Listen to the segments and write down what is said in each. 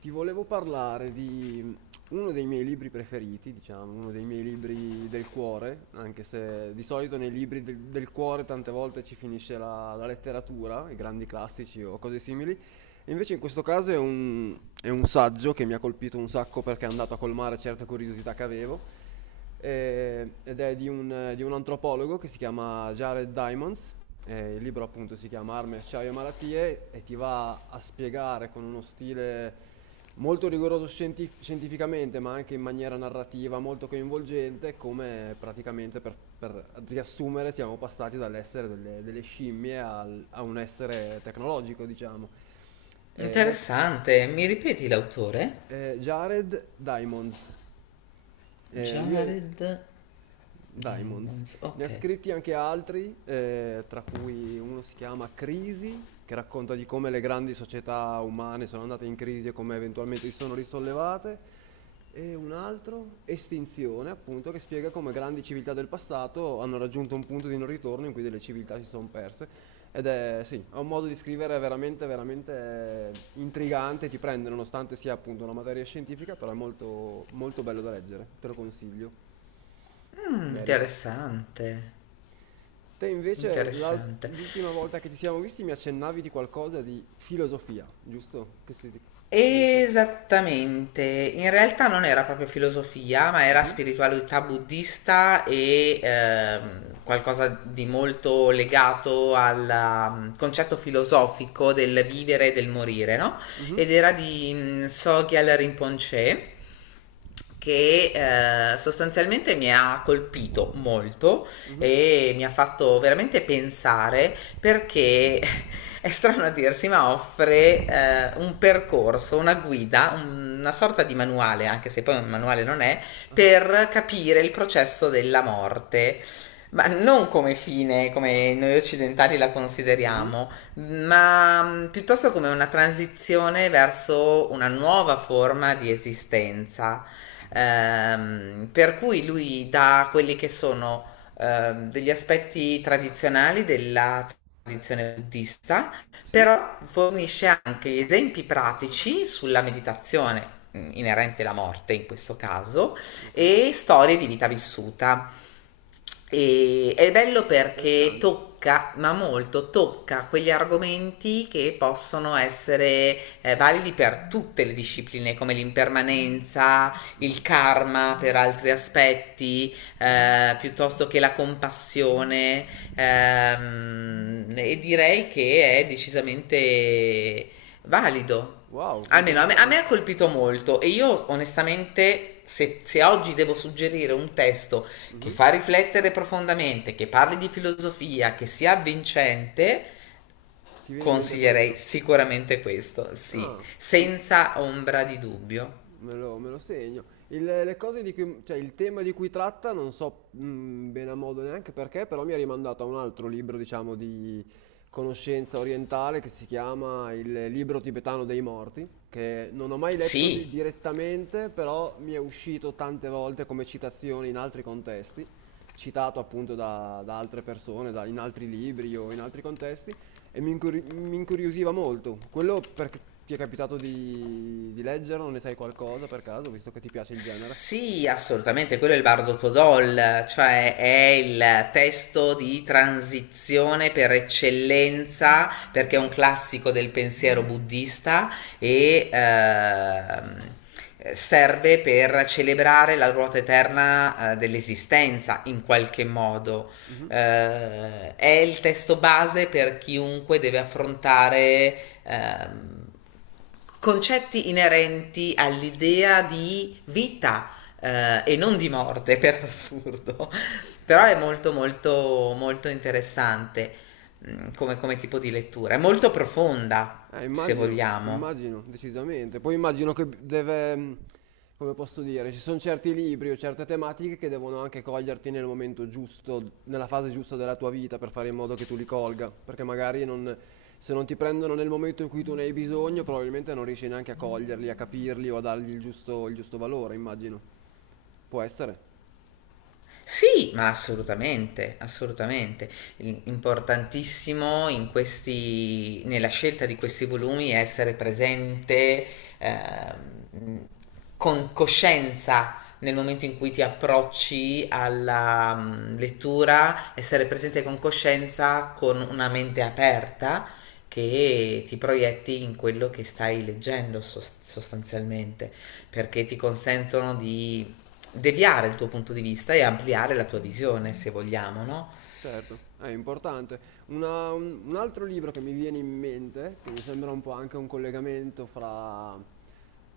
Ti volevo parlare di uno dei miei libri preferiti, diciamo, uno dei miei libri del cuore, anche se di solito nei libri del cuore tante volte ci finisce la letteratura, i grandi classici o cose simili, e invece in questo caso è un saggio che mi ha colpito un sacco perché è andato a colmare certe curiosità che avevo. Ed è di un antropologo che si chiama Jared Diamonds. Il libro appunto si chiama Armi, acciaio e malattie e ti va a spiegare con uno stile molto rigoroso scientificamente, ma anche in maniera narrativa molto coinvolgente, come praticamente per riassumere siamo passati dall'essere delle scimmie a un essere tecnologico, diciamo. Eh, de- Interessante. Mi ripeti l'autore? Jared Diamonds. Lui è Jared Diamonds. Diamonds. Ne ha Ok. scritti anche altri, tra cui uno si chiama Crisi, che racconta di come le grandi società umane sono andate in crisi e come eventualmente si sono risollevate. E un altro, Estinzione, appunto, che spiega come grandi civiltà del passato hanno raggiunto un punto di non ritorno in cui delle civiltà si sono perse. Ed è, sì, ha un modo di scrivere veramente, veramente intrigante, ti prende nonostante sia appunto una materia scientifica, però è molto, molto bello da leggere, te lo consiglio. Mm, Merita. interessante. Te invece Interessante. l'ultima volta che ci siamo visti mi accennavi di qualcosa di filosofia, giusto? Che si... Come inter- Esattamente, in realtà non era proprio filosofia, ma era Mhm, spiritualità buddista e qualcosa di molto legato al concetto filosofico del vivere e del morire, no? mhm, Ed era di Sogyal Rinpoche che sostanzialmente mi ha colpito molto mhm, e mi ha fatto veramente pensare perché è strano a dirsi, ma offre un percorso, una guida, una sorta di manuale, anche se poi un manuale non è, aha, per capire il processo della morte. Ma non come fine, come noi occidentali la mhm, consideriamo, ma piuttosto come una transizione verso una nuova forma di esistenza. mhm. Per cui lui dà quelli che sono degli aspetti tradizionali della tradizione buddista, Sì, però fornisce anche gli esempi pratici sulla meditazione inerente alla morte in questo caso ok, e storie di vita vissuta. E è bello perché interessante. tocca, ma molto tocca quegli argomenti che possono essere validi per tutte le discipline, come l'impermanenza, il Mhm, karma per altri aspetti, mhm. Piuttosto che la compassione e direi che è decisamente valido. Wow, Almeno a me ha interessante. colpito molto e io onestamente se, se oggi devo suggerire un testo che Mhm. fa riflettere profondamente, che parli di filosofia, che sia avvincente, Ti viene in mente consiglierei quello? sicuramente questo, sì, Ah, i- senza ombra di dubbio. me lo segno. Le cose di cui, cioè il tema di cui tratta non so bene a modo neanche perché, però mi ha rimandato a un altro libro, diciamo, di conoscenza orientale che si chiama Il libro tibetano dei morti, che non ho mai letto Sì, direttamente, però mi è uscito tante volte come citazione in altri contesti, citato appunto da altre persone, in altri libri o in altri contesti. E mi incuriosiva molto. Quello perché ti è capitato di leggerlo? Ne sai qualcosa per caso, visto che ti piace il genere? sì, assolutamente, quello è il Bardo Todol, cioè è il testo di transizione per eccellenza, perché è un classico del pensiero buddista e serve per celebrare la ruota eterna dell'esistenza in qualche modo. Mhm. È il testo base per chiunque deve affrontare ehm, concetti inerenti all'idea di vita e non di morte, per assurdo. Però è Wow. molto molto molto interessante come, come tipo di lettura, è molto profonda, se Immagino, vogliamo. immagino, decisamente. Poi immagino che deve, come posso dire, ci sono certi libri o certe tematiche che devono anche coglierti nel momento giusto, nella fase giusta della tua vita per fare in modo che tu li colga, perché magari se non ti prendono nel momento in cui tu ne hai bisogno, probabilmente non riesci neanche a coglierli, a capirli o a dargli il giusto valore, immagino. Può essere. Sì, ma assolutamente, assolutamente. Importantissimo in questi, nella scelta di questi volumi è essere presente, ehm, con coscienza nel momento in cui ti approcci alla lettura, essere presente con coscienza, con una mente aperta che ti proietti in quello che stai leggendo sostanzialmente, perché ti consentono di deviare il tuo punto di vista e ampliare la tua visione, se vogliamo, no? Certo, è importante. Un altro libro che mi viene in mente, che mi sembra un po' anche un collegamento fra,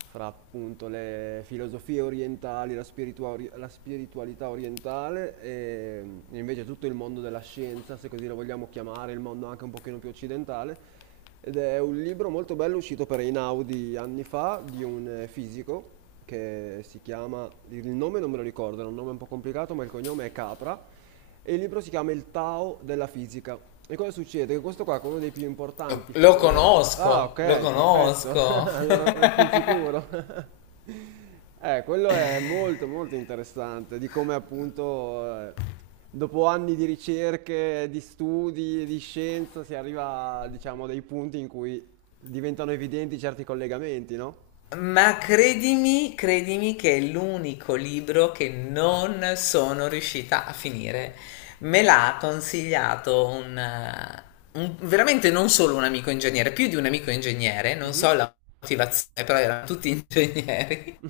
fra appunto le filosofie orientali, la spiritualità orientale e invece tutto il mondo della scienza, se così lo vogliamo chiamare, il mondo anche un pochino più occidentale, ed è un libro molto bello uscito per Einaudi anni fa di un fisico che si chiama, il nome non me lo ricordo, è un nome un po' complicato, ma il cognome è Capra e il libro si chiama Il Tao della fisica. E cosa succede? Che questo qua è uno dei più Lo, importanti. Lo Ah, conosco, lo ok, perfetto. conosco. Allora, sul sicuro. Quello è molto molto interessante, di come appunto dopo anni di ricerche, di studi, di scienza si arriva, diciamo, a dei punti in cui diventano evidenti certi collegamenti, no? Ma credimi, credimi che è l'unico libro che non sono riuscita a finire. Me l'ha consigliato un, veramente non solo un amico ingegnere, più di un amico ingegnere, non so Mhm. la motivazione, però erano tutti ingegneri.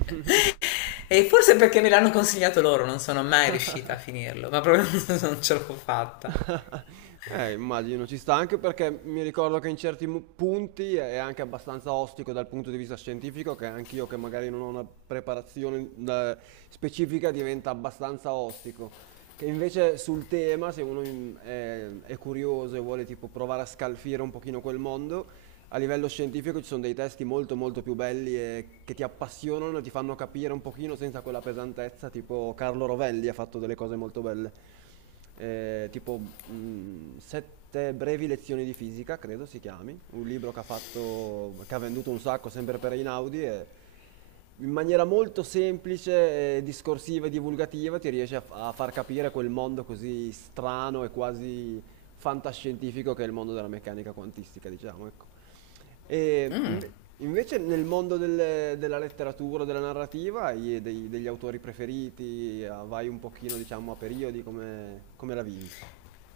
E forse perché me l'hanno consigliato loro, non sono mai riuscita a finirlo, ma proprio non ce l'ho fatta. Immagino, ci sta anche perché mi ricordo che in certi punti è anche abbastanza ostico dal punto di vista scientifico, che anche io che magari non ho una preparazione specifica diventa abbastanza ostico. Che invece sul tema, se uno è curioso e vuole tipo provare a scalfire un pochino quel mondo, a livello scientifico ci sono dei testi molto molto più belli e che ti appassionano, e ti fanno capire un pochino senza quella pesantezza, tipo Carlo Rovelli ha fatto delle cose molto belle. Tipo Sette brevi lezioni di fisica, credo si chiami, un libro che ha fatto, che ha venduto un sacco sempre per Einaudi e in maniera molto semplice, discorsiva e divulgativa ti riesce a far capire quel mondo così strano e quasi fantascientifico che è il mondo della meccanica quantistica, diciamo, ecco. E invece nel mondo della letteratura, della narrativa, hai degli autori preferiti? Ah, vai un pochino, diciamo, a periodi, come la vivi?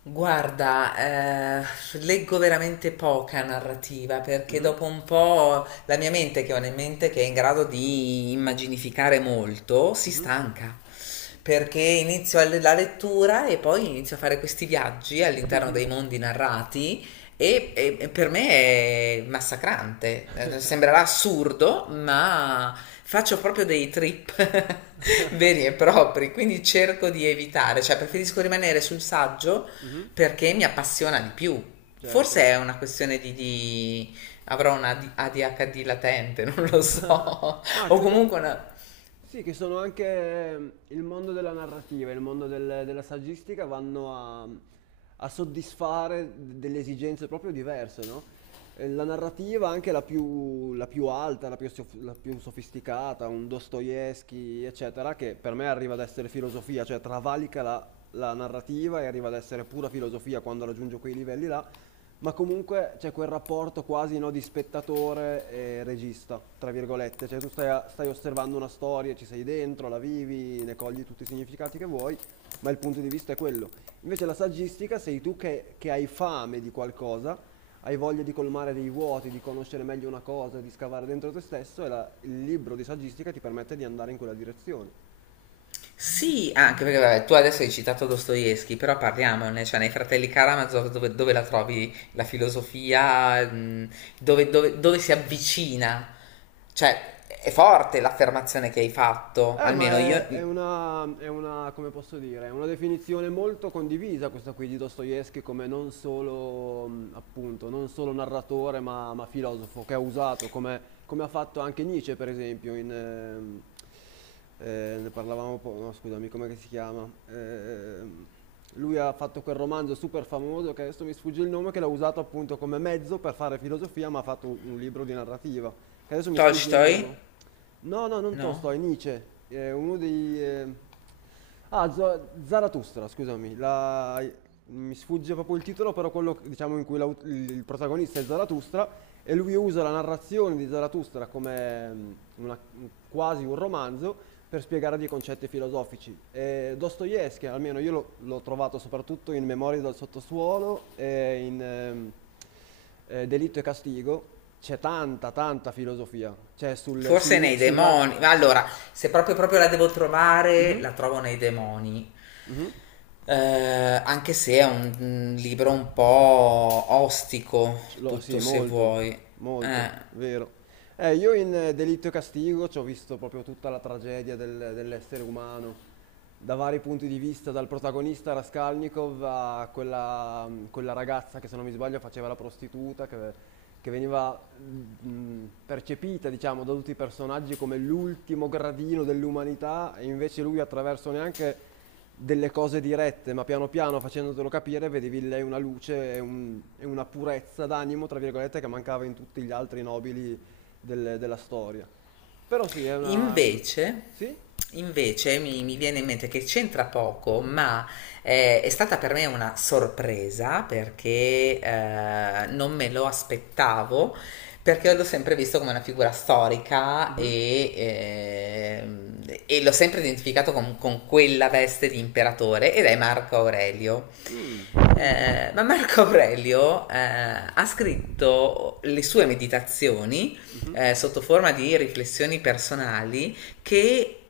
Guarda, leggo veramente poca narrativa perché Mhm, dopo un po' la mia mente, che è una mente che è in grado di immaginificare molto, si mhm, stanca. Perché inizio a la lettura e poi inizio a fare questi viaggi all'interno mhm, dei mondi narrati e, e per me è massacrante. Sembrerà assurdo, ma faccio proprio dei trip veri e propri, quindi cerco di evitare, cioè preferisco rimanere sul saggio mhm. perché mi appassiona di più. Certo. Forse è una questione di, avrò una ADHD latente, non lo so, Ma o credo comunque una, sì, che sono anche il mondo della narrativa, il mondo della saggistica vanno a soddisfare delle esigenze proprio diverse, no? La narrativa, anche la più alta, la più sofisticata, un Dostoevsky, eccetera, che per me arriva ad essere filosofia, cioè travalica la narrativa e arriva ad essere pura filosofia quando raggiunge quei livelli là, ma comunque c'è quel rapporto quasi no, di spettatore e regista, tra virgolette, cioè tu stai, stai osservando una storia, ci sei dentro, la vivi, ne cogli tutti i significati che vuoi, ma il punto di vista è quello. Invece la saggistica sei tu che, hai fame di qualcosa, hai voglia di colmare dei vuoti, di conoscere meglio una cosa, di scavare dentro te stesso e il libro di saggistica ti permette di andare in quella direzione. sì, anche perché vabbè, tu adesso hai citato Dostoevsky, però parliamone, cioè nei Fratelli Karamazov dove, dove la trovi la filosofia, dove, dove si avvicina, cioè è forte l'affermazione che hai fatto, Ma almeno io, è una, come posso dire, è una definizione molto condivisa questa qui di Dostoevsky come non solo, appunto, non solo narratore ma filosofo, che ha usato, come ha fatto anche Nietzsche, per esempio, ne parlavamo, no, scusami, come si chiama? Lui ha fatto quel romanzo super famoso che adesso mi sfugge il nome, che l'ha usato appunto come mezzo per fare filosofia, ma ha fatto un libro di narrativa, che adesso mi sfugge il Tolstoi, nome. No, no, non no? Tolstoi, Nietzsche, è uno dei... Ah, Zarathustra, scusami, mi sfugge proprio il titolo, però quello diciamo in cui il protagonista è Zarathustra e lui usa la narrazione di Zarathustra come una- quasi un romanzo per spiegare dei concetti filosofici. Dostoevsky, almeno io l'ho trovato soprattutto in Memorie dal sottosuolo e in Delitto e Castigo, c'è tanta, tanta filosofia, c'è Forse nei sulla... demoni, ma allora, se proprio, proprio la devo trovare, Mhm, la trovo nei demoni. mhm. Anche se è un libro un po' ostico, Sì, tutto se molto, vuoi. molto, Eh. vero. Io in Delitto e Castigo ci ho visto proprio tutta la tragedia dell'essere umano, da vari punti di vista, dal protagonista Raskolnikov a quella ragazza che se non mi sbaglio faceva la prostituta, che veniva percepita, diciamo, da tutti i personaggi come l'ultimo gradino dell'umanità, e invece lui attraverso neanche delle cose dirette, ma piano piano facendotelo capire, vedevi in lei una luce e una purezza d'animo, tra virgolette, che mancava in tutti gli altri nobili della storia. Però sì, è una... Invece, Sì? invece mi, mi viene in mente che c'entra poco, ma è stata per me una sorpresa perché non me lo aspettavo, perché l'ho sempre visto come una figura storica Mhm. E l'ho sempre identificato con quella veste di imperatore ed è Marco Aurelio. Mm. Ma Marco Aurelio ha scritto le sue meditazioni Mhm. Sotto forma di riflessioni personali che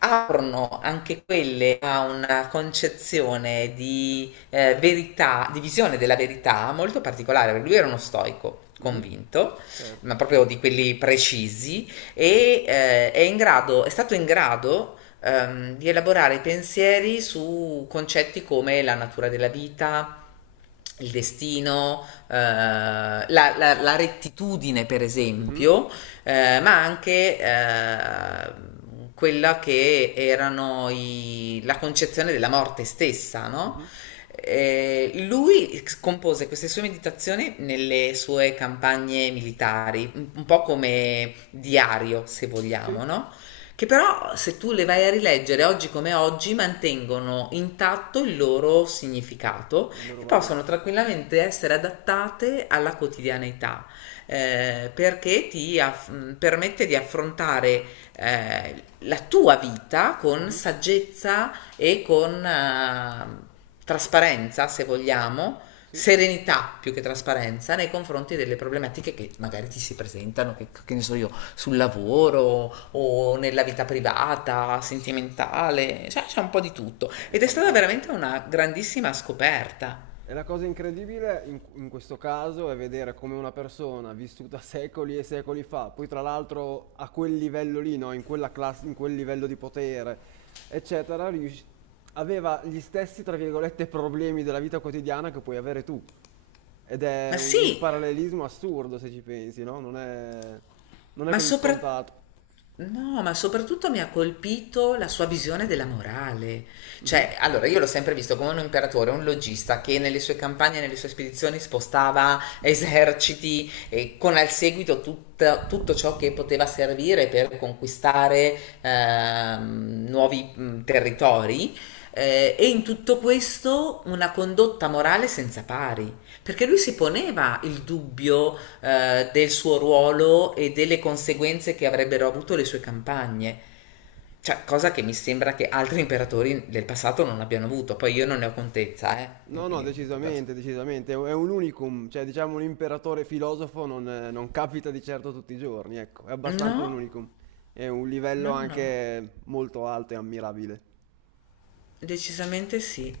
aprono anche quelle a una concezione di verità, di visione della verità molto particolare. Lui era uno stoico Mhm. convinto, Certo. ma proprio di quelli precisi, e è, in grado, è stato in grado di elaborare pensieri su concetti come la natura della vita, il destino, rettitudine, per Mhm. esempio, ma anche quella che erano la concezione della morte stessa, no? Mhm. Lui compose queste sue meditazioni nelle sue campagne militari, un po' come diario, se Sì, vogliamo, no? Che però, se tu le vai a rileggere oggi come oggi, mantengono intatto il loro significato il loro e valore. possono tranquillamente essere adattate alla quotidianità perché ti permette di affrontare la tua vita con Mhm. saggezza e con trasparenza, se vogliamo, Sì. serenità più che trasparenza nei confronti delle problematiche che magari ti si presentano, che ne so io, sul lavoro o nella vita privata, sentimentale, cioè c'è un po' di tutto. È Ed è stata veramente fantastico. una grandissima scoperta. E la cosa incredibile in questo caso è vedere come una persona vissuta secoli e secoli fa, poi tra l'altro a quel livello lì, no? In quella classe, in quel livello di potere, eccetera, aveva gli stessi, tra virgolette, problemi della vita quotidiana che puoi avere tu. Ed è Ma un sì, parallelismo assurdo se ci pensi, no? Non è ma così soprattutto scontato. no, ma soprattutto mi ha colpito la sua visione della morale. Cioè, Mhm. allora, io l'ho sempre visto come un imperatore, un logista che nelle sue campagne, nelle sue spedizioni spostava eserciti e con al seguito tutto ciò che poteva servire per conquistare nuovi territori. Eh, e in tutto questo una condotta morale senza pari. Perché lui si poneva il dubbio del suo ruolo e delle conseguenze che avrebbero avuto le sue campagne. Cioè, cosa che mi sembra che altri imperatori del passato non abbiano avuto. Poi io non ne ho contezza, eh. No, no, Quindi, scusate. decisamente, decisamente. È un unicum, cioè diciamo un imperatore filosofo non capita di certo tutti i giorni, ecco, è abbastanza un No, unicum. È un livello no, no. anche molto alto e ammirabile. Decisamente sì.